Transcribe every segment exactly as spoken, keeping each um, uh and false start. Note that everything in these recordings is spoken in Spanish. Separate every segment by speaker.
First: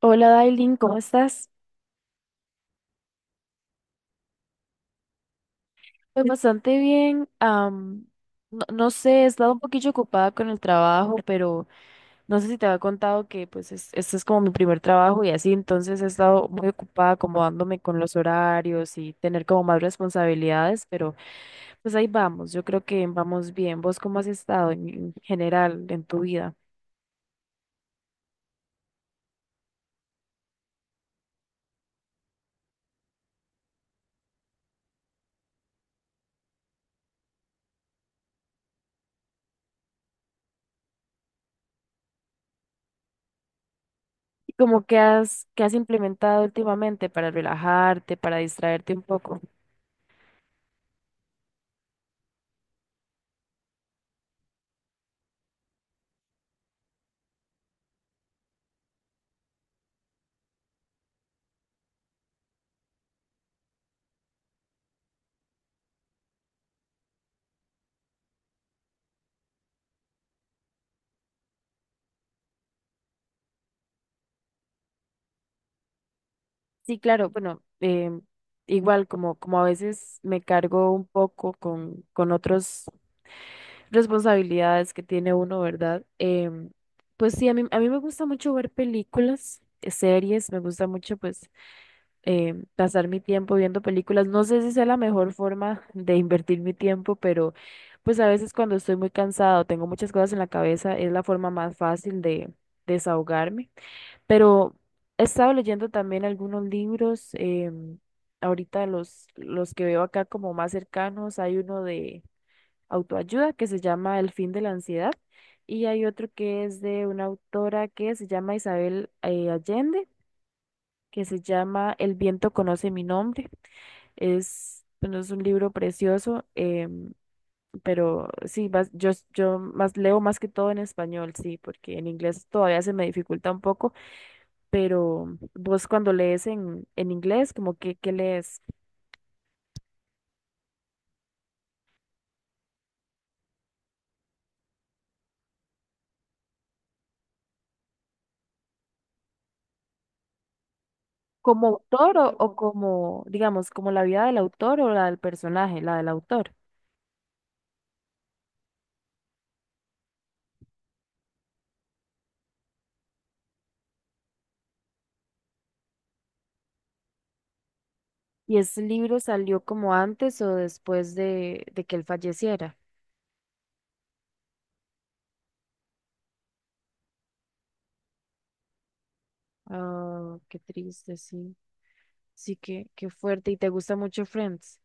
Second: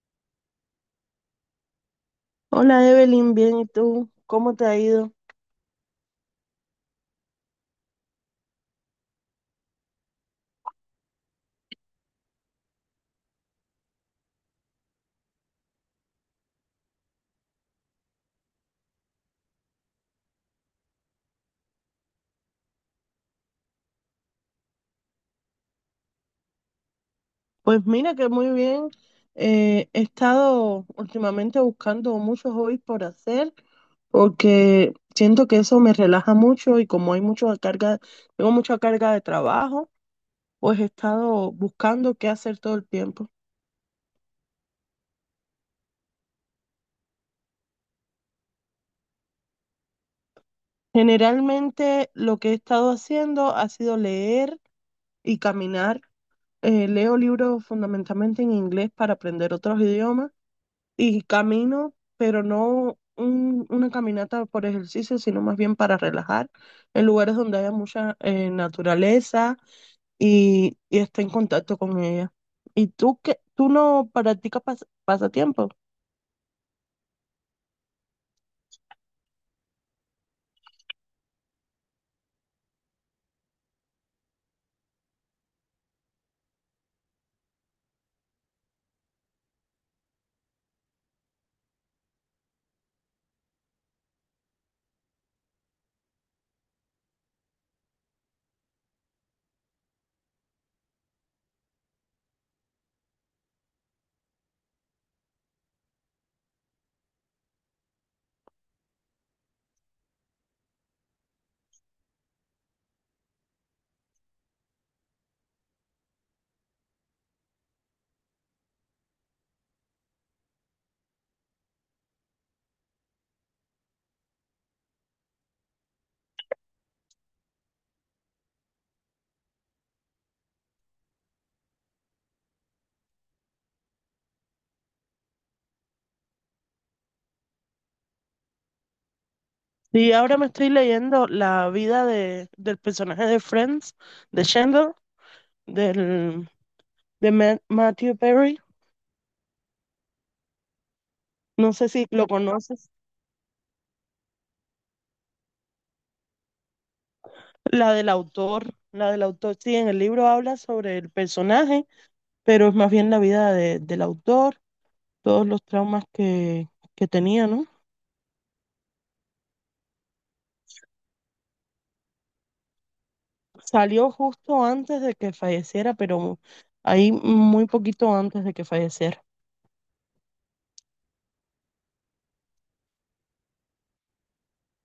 Speaker 1: Hola Dailin, ¿cómo estás?
Speaker 2: Hola Evelyn, bien, ¿y tú? ¿Cómo te ha ido?
Speaker 1: Pues bastante bien. am, no, no sé, he estado un poquillo ocupada con el trabajo, pero no sé si te había contado que pues es- este es como mi primer trabajo y así, entonces he estado muy ocupada acomodándome con los horarios y tener como más responsabilidades, pero pues ahí vamos, yo creo que vamos bien. ¿Vos cómo has estado en, en general en tu vida?
Speaker 2: Pues mira que muy bien. Eh, he estado últimamente buscando muchos hobbies por hacer porque siento que eso me relaja mucho y como hay mucha carga, tengo mucha carga de trabajo, pues he estado buscando qué hacer todo el tiempo.
Speaker 1: ¿Y como que has, que has implementado últimamente para relajarte, para distraerte un poco?
Speaker 2: Generalmente lo que he estado haciendo ha sido leer y caminar. Eh, leo libros fundamentalmente en inglés para aprender otros idiomas. Y camino, pero no un- una caminata por ejercicio, sino más bien para relajar, en lugares donde haya mucha eh, naturaleza y, y esté en contacto con ella. ¿Y tú qué? ¿Tú no practicas pas- pasatiempo?
Speaker 1: Sí, claro, bueno, em, igual como, como a veces me cargo un poco con, con otras responsabilidades que tiene uno, ¿verdad? Em, pues sí, a mí, a mí me gusta mucho ver películas, eh, series, me gusta mucho pues em, pasar mi tiempo viendo películas. No sé si sea la mejor forma de invertir mi tiempo, pero pues a veces cuando estoy muy cansado, tengo muchas cosas en la cabeza, es la forma más fácil de desahogarme. Pero he estado leyendo también algunos libros. em, ahorita los, los que veo acá como más cercanos, hay uno de autoayuda que se llama El fin de la ansiedad y hay otro que es de una autora que se llama Isabel eh, Allende, que se llama El viento conoce mi nombre. Es, bueno, es un libro precioso, em, pero sí, más- yo, yo más leo más que todo en español, sí, porque en inglés todavía se me dificulta un poco, pero vos cuando lees en, en inglés, como que, ¿qué lees?
Speaker 2: Sí, ahora me estoy leyendo la vida de, del personaje de Friends, de Chandler, del, de Ma- Matthew Perry.
Speaker 1: ¿Como
Speaker 2: No sé si
Speaker 1: autor
Speaker 2: lo
Speaker 1: o, o
Speaker 2: conoces.
Speaker 1: como, digamos, como la vida del autor o la del personaje, la del autor?
Speaker 2: La del autor, la del autor, sí, en el libro habla sobre el personaje, pero es más bien la vida de- del autor, todos los traumas que, que tenía, ¿no?
Speaker 1: ¿Y ese libro salió como antes o después de, de que él falleciera?
Speaker 2: Salió justo antes de que falleciera, pero ahí muy poquito antes de que falleciera.
Speaker 1: Ah, qué triste, sí. Sí, qué, qué fuerte. ¿Y te gusta mucho Friends?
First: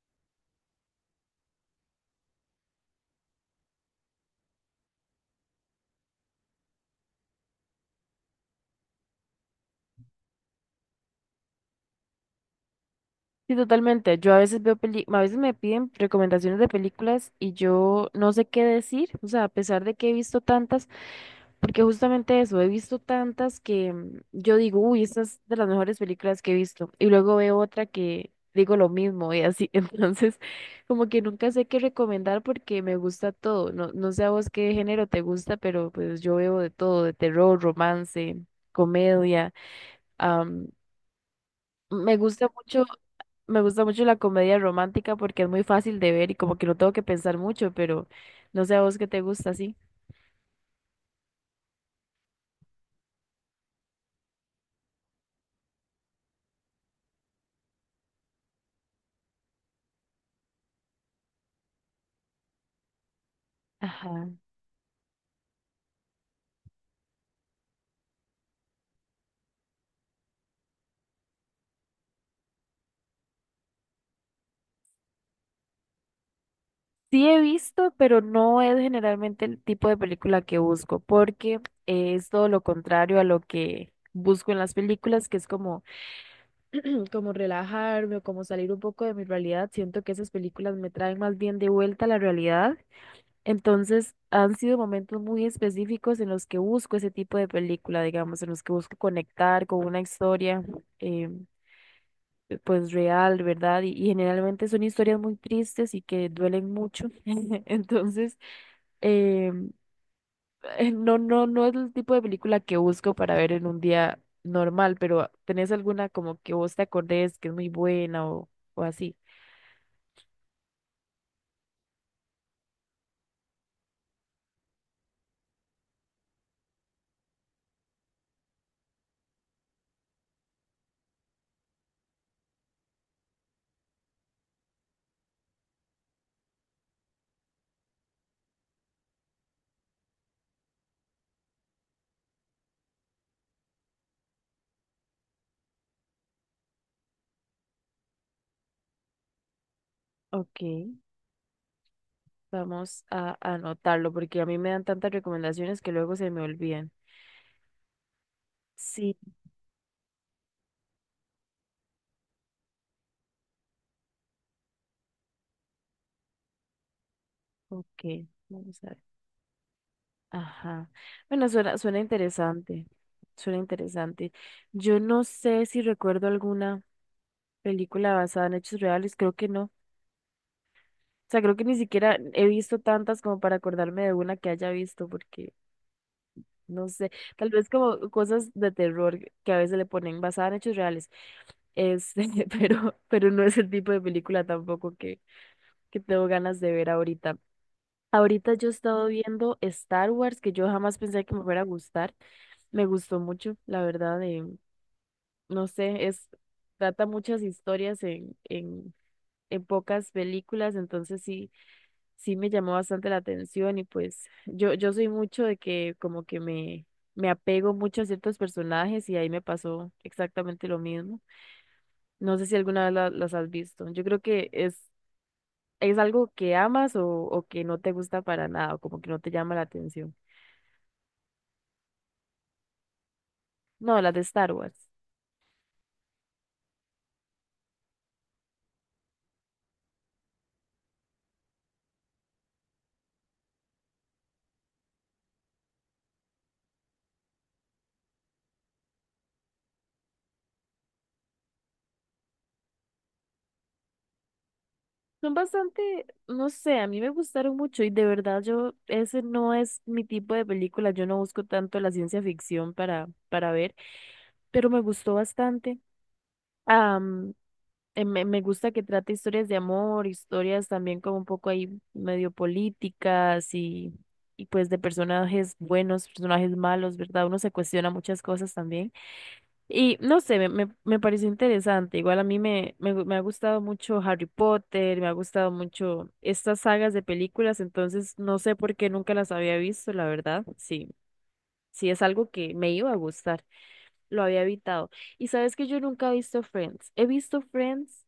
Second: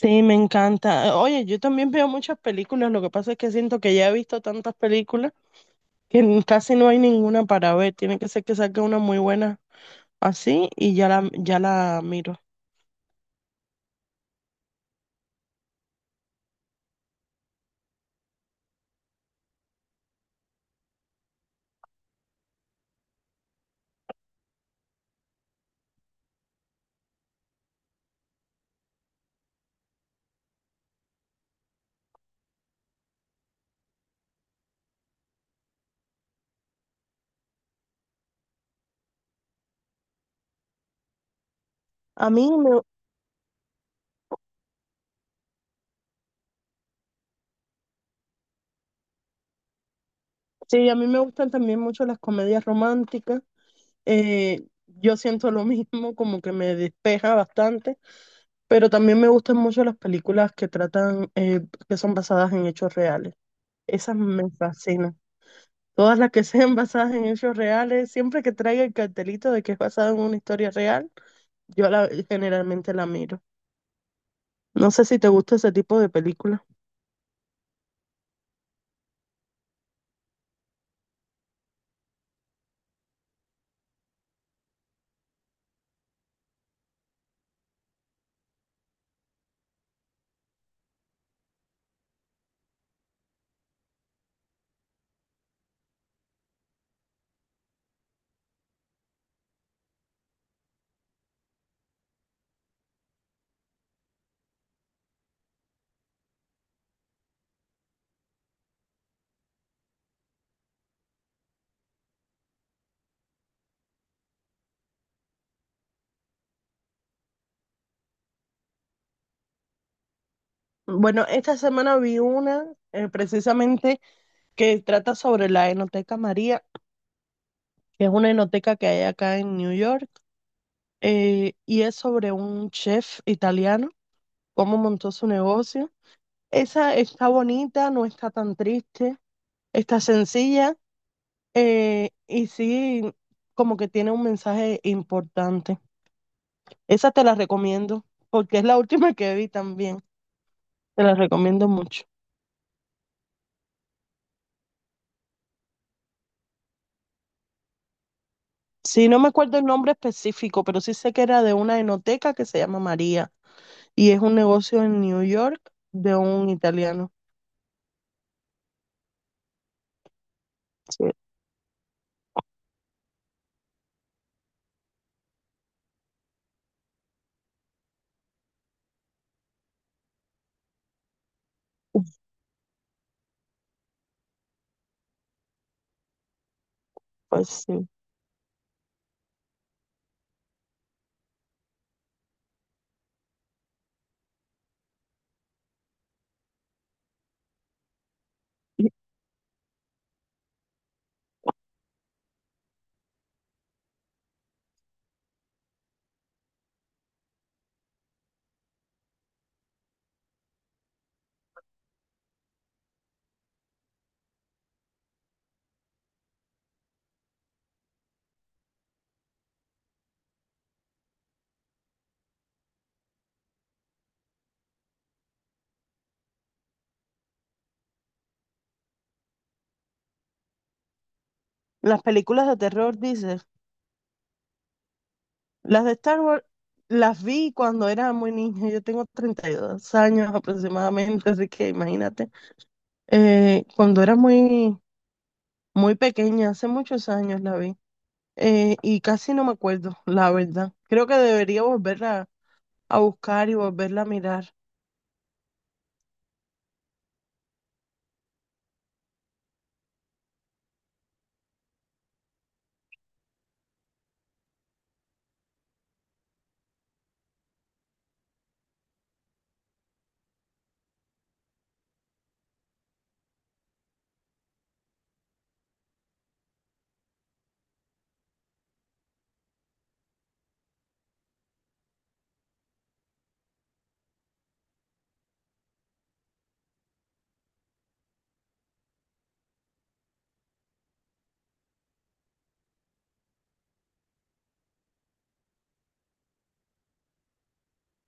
Speaker 2: Sí, me encanta. Oye, yo también veo muchas películas, lo que pasa es que siento que ya he visto tantas películas que n- casi no hay ninguna para ver. Tiene que ser que saque una muy buena, así y ya la, ya la miro.
Speaker 1: Sí, totalmente. Yo a veces veo peli, a veces me piden recomendaciones de películas y yo no sé qué decir, o sea, a pesar de que he visto tantas, porque justamente eso, he visto tantas que mm, yo digo, uy, esta es de las mejores películas que he visto, y luego veo otra que digo lo mismo y así, entonces como que nunca sé qué recomendar porque me gusta todo, no, no sé a vos qué género te gusta, pero pues yo veo de todo, de terror, romance, comedia, am, me
Speaker 2: A mí
Speaker 1: gusta
Speaker 2: me,
Speaker 1: mucho. Me gusta mucho la comedia romántica porque es muy fácil de ver y como que no tengo que pensar mucho, pero no sé a vos qué te gusta así.
Speaker 2: sí, a mí me gustan también mucho las comedias románticas. Eh, yo siento lo mismo, como que me despeja bastante, pero también me gustan mucho las películas que tratan, eh, que son basadas en hechos reales.
Speaker 1: Ajá.
Speaker 2: Esas me fascinan. Todas las que sean basadas en hechos reales, siempre que traiga el cartelito de que es basada en una historia real, yo la, generalmente la miro. No sé si te gusta ese tipo de películas.
Speaker 1: Sí he visto, pero no es generalmente el tipo de película que busco, porque es todo lo contrario a lo que busco en las películas, que es como, como relajarme o como salir un poco de mi realidad. Siento que esas películas me traen más bien de vuelta a la realidad. Entonces, han sido momentos muy específicos en los que busco ese tipo de película, digamos, en los que busco conectar con una historia, eh, pues real, ¿verdad? Y, y generalmente son historias muy tristes y que duelen mucho. Entonces, eh, eh, no, no, no es el tipo de película que busco para ver en un día normal, pero ¿tenés alguna como que vos te acordés que es muy buena o, o así?
Speaker 2: Bueno, esta semana vi una eh, precisamente que trata sobre la Enoteca María, que es una enoteca que hay acá en New York, eh, y es sobre un chef italiano, cómo montó su negocio. Esa está bonita, no está tan triste, está sencilla, eh, y sí, como que tiene un mensaje importante. Esa te la recomiendo porque es la última que vi también.
Speaker 1: Ok,
Speaker 2: Te la recomiendo mucho.
Speaker 1: vamos a anotarlo porque a mí me dan tantas recomendaciones que luego se me olvidan.
Speaker 2: Sí,
Speaker 1: Sí,
Speaker 2: no me acuerdo el nombre específico, pero sí sé que era de una enoteca que se llama María y es un negocio en New York de un italiano.
Speaker 1: ok, vamos a ver. Ajá.
Speaker 2: Sí,
Speaker 1: Bueno, suena, suena interesante, suena interesante. Yo no sé si recuerdo alguna película basada en hechos reales, creo que no. O sea, creo que ni siquiera he visto tantas como para acordarme de una que haya visto, porque no sé,
Speaker 2: pues
Speaker 1: tal vez
Speaker 2: sí.
Speaker 1: como cosas de terror que a veces le ponen basada en hechos reales. Este, pero, pero no es el tipo de película tampoco que, que tengo ganas de ver ahorita. Ahorita yo he estado viendo Star Wars, que yo jamás pensé que me fuera a gustar. Me gustó mucho, la verdad, eh, no sé, es, trata muchas historias en, en, en pocas películas, entonces sí, sí me llamó bastante la atención y pues yo, yo soy mucho de que como que me, me apego mucho a ciertos personajes y ahí me pasó exactamente lo mismo. No sé si alguna vez la- las has visto. Yo creo que es, es algo que amas o, o que no te gusta para nada, o como que no te llama la atención.
Speaker 2: Las películas de terror, dices.
Speaker 1: No, las de Star Wars.
Speaker 2: Las de Star Wars las vi cuando era muy niña. Yo tengo treinta y dos años aproximadamente, así que imagínate. Eh, cuando era muy, muy pequeña, hace muchos años la vi. Eh, y casi no me acuerdo, la verdad. Creo que debería volverla a buscar y volverla a mirar.
Speaker 1: Son bastante, no sé, a mí me gustaron mucho y de verdad yo, ese no es mi tipo de película, yo no busco tanto la ciencia ficción para, para ver, pero me gustó bastante. Am, eh, me, me gusta que trate historias de amor, historias también como un poco ahí medio políticas y, y pues de personajes buenos, personajes malos, ¿verdad? Uno se cuestiona muchas cosas también. Y no sé, me, me, me pareció interesante. Igual a mí me, me, gu- me ha gustado mucho Harry Potter, me ha gustado mucho estas sagas de películas, entonces no sé por qué nunca las había visto, la verdad. Sí, sí es algo que me iba a gustar, lo había evitado. Y sabes que yo nunca he visto Friends. He visto Friends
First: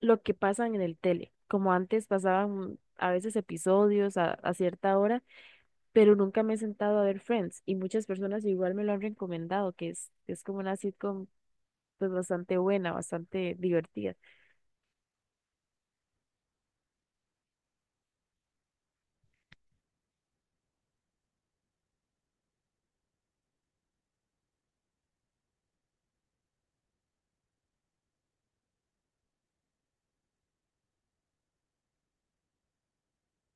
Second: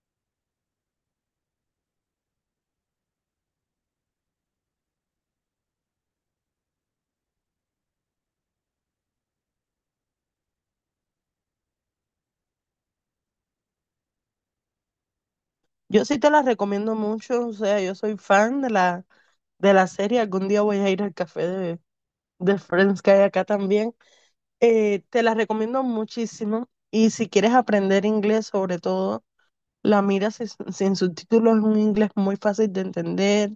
Speaker 1: lo que pasan en el tele, como antes pasaban a veces episodios a, a cierta hora, pero nunca me he sentado a ver Friends. Y muchas personas igual me lo han recomendado, que es, es como una sitcom pues bastante buena, bastante divertida.
Speaker 2: Yo sí te la recomiendo mucho, o sea, yo soy fan de la, de la serie. Algún día voy a ir al café de, de Friends que hay acá también. Eh, te la recomiendo muchísimo. Y si quieres aprender inglés sobre todo. La miras sin, sin subtítulos, es un inglés muy fácil de entender,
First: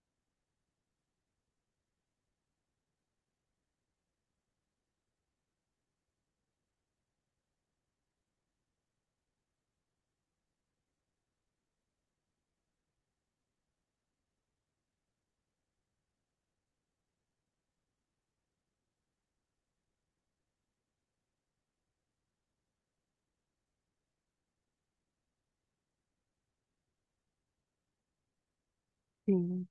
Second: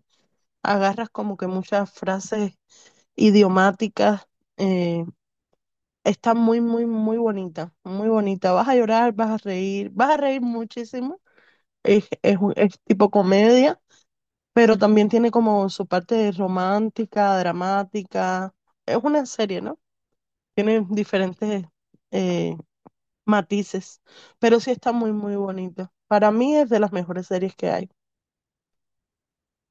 Speaker 2: agarras como que muchas frases idiomáticas, eh, está muy, muy, muy bonita, muy bonita. Vas a llorar, vas a reír, vas a reír muchísimo, es, es, un- es tipo comedia, pero también tiene como su parte romántica, dramática, es una serie, ¿no? Tiene diferentes eh, matices, pero sí está muy, muy bonita. Para mí es de las mejores series que hay.
Speaker 1: Sí.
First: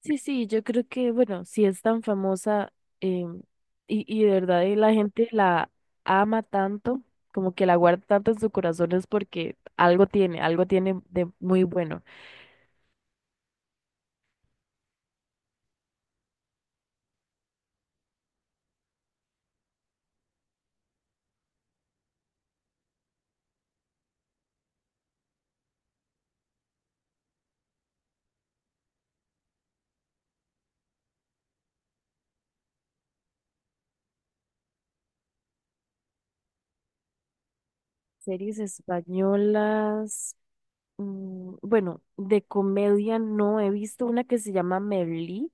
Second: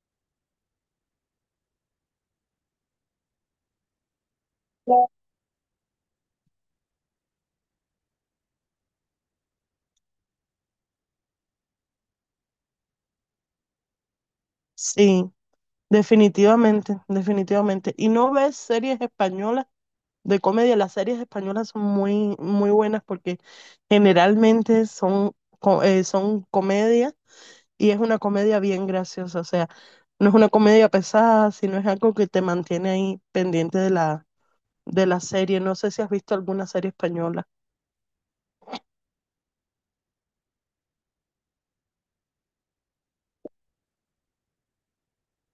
Speaker 1: Sí, sí, yo creo que, bueno, si es tan famosa, em, y, y de verdad eh, la gente la ama tanto, como que la guarda tanto en su corazón es porque algo tiene, algo tiene de muy bueno.
Speaker 2: Sí. Definitivamente, definitivamente. ¿Y no ves series españolas de comedia? Las series españolas son muy, muy buenas porque generalmente son, co- eh, son comedia y es una comedia bien graciosa. O sea, no es una comedia pesada, sino es algo que te mantiene ahí pendiente de la, de la serie. No sé si has visto alguna serie española.
Speaker 1: Series españolas, mm, bueno, de comedia no he visto una que se llama Merlí,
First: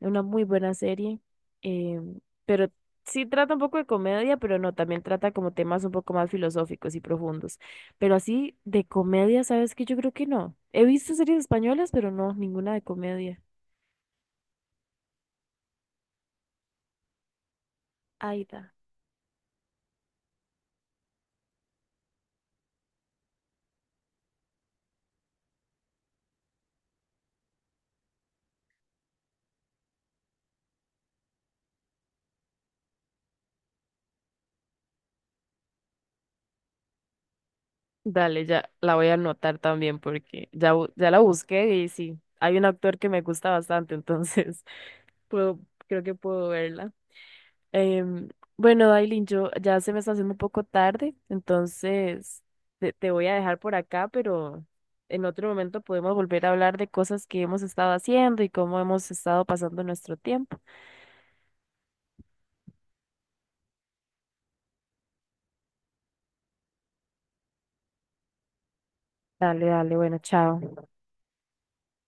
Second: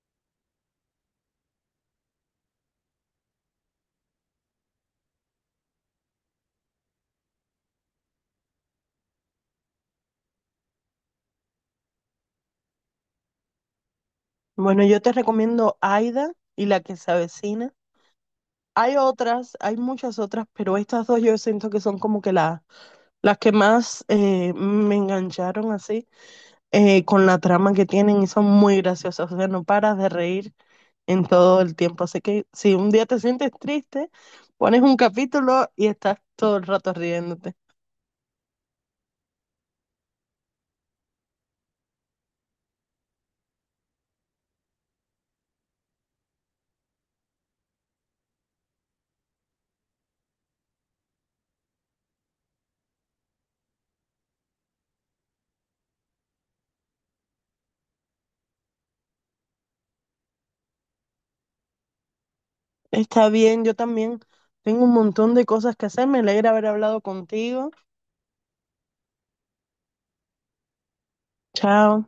Speaker 1: una muy buena serie, eh, pero sí trata un poco de comedia, pero no, también trata como temas un poco más filosóficos y profundos. Pero así de comedia, ¿sabes qué? Yo creo que no. He visto series españolas, pero no, ninguna de comedia.
Speaker 2: Bueno, yo te recomiendo Aida y La que se avecina.
Speaker 1: Aida.
Speaker 2: Hay otras, hay muchas otras, pero estas dos yo siento que son como que las las que más eh, me engancharon así, eh, con la trama que tienen y son muy graciosas. O sea, no paras de reír en todo el tiempo. Así que si un día te sientes triste, pones un capítulo y estás todo el rato riéndote.
Speaker 1: Dale, ya la voy a anotar también porque ya, bu- ya la busqué y sí, hay un actor que me gusta bastante, entonces puedo, creo que puedo verla. Em, bueno, Dailin, yo ya se me está haciendo un poco tarde, entonces te, te voy a dejar por acá, pero en otro momento podemos volver a hablar de cosas que hemos estado haciendo y cómo hemos estado pasando nuestro tiempo.
Speaker 2: Está bien, yo también tengo un montón de cosas que hacer. Me alegra haber hablado contigo.
Speaker 1: Dale, dale, bueno, chao.
Speaker 2: Chao.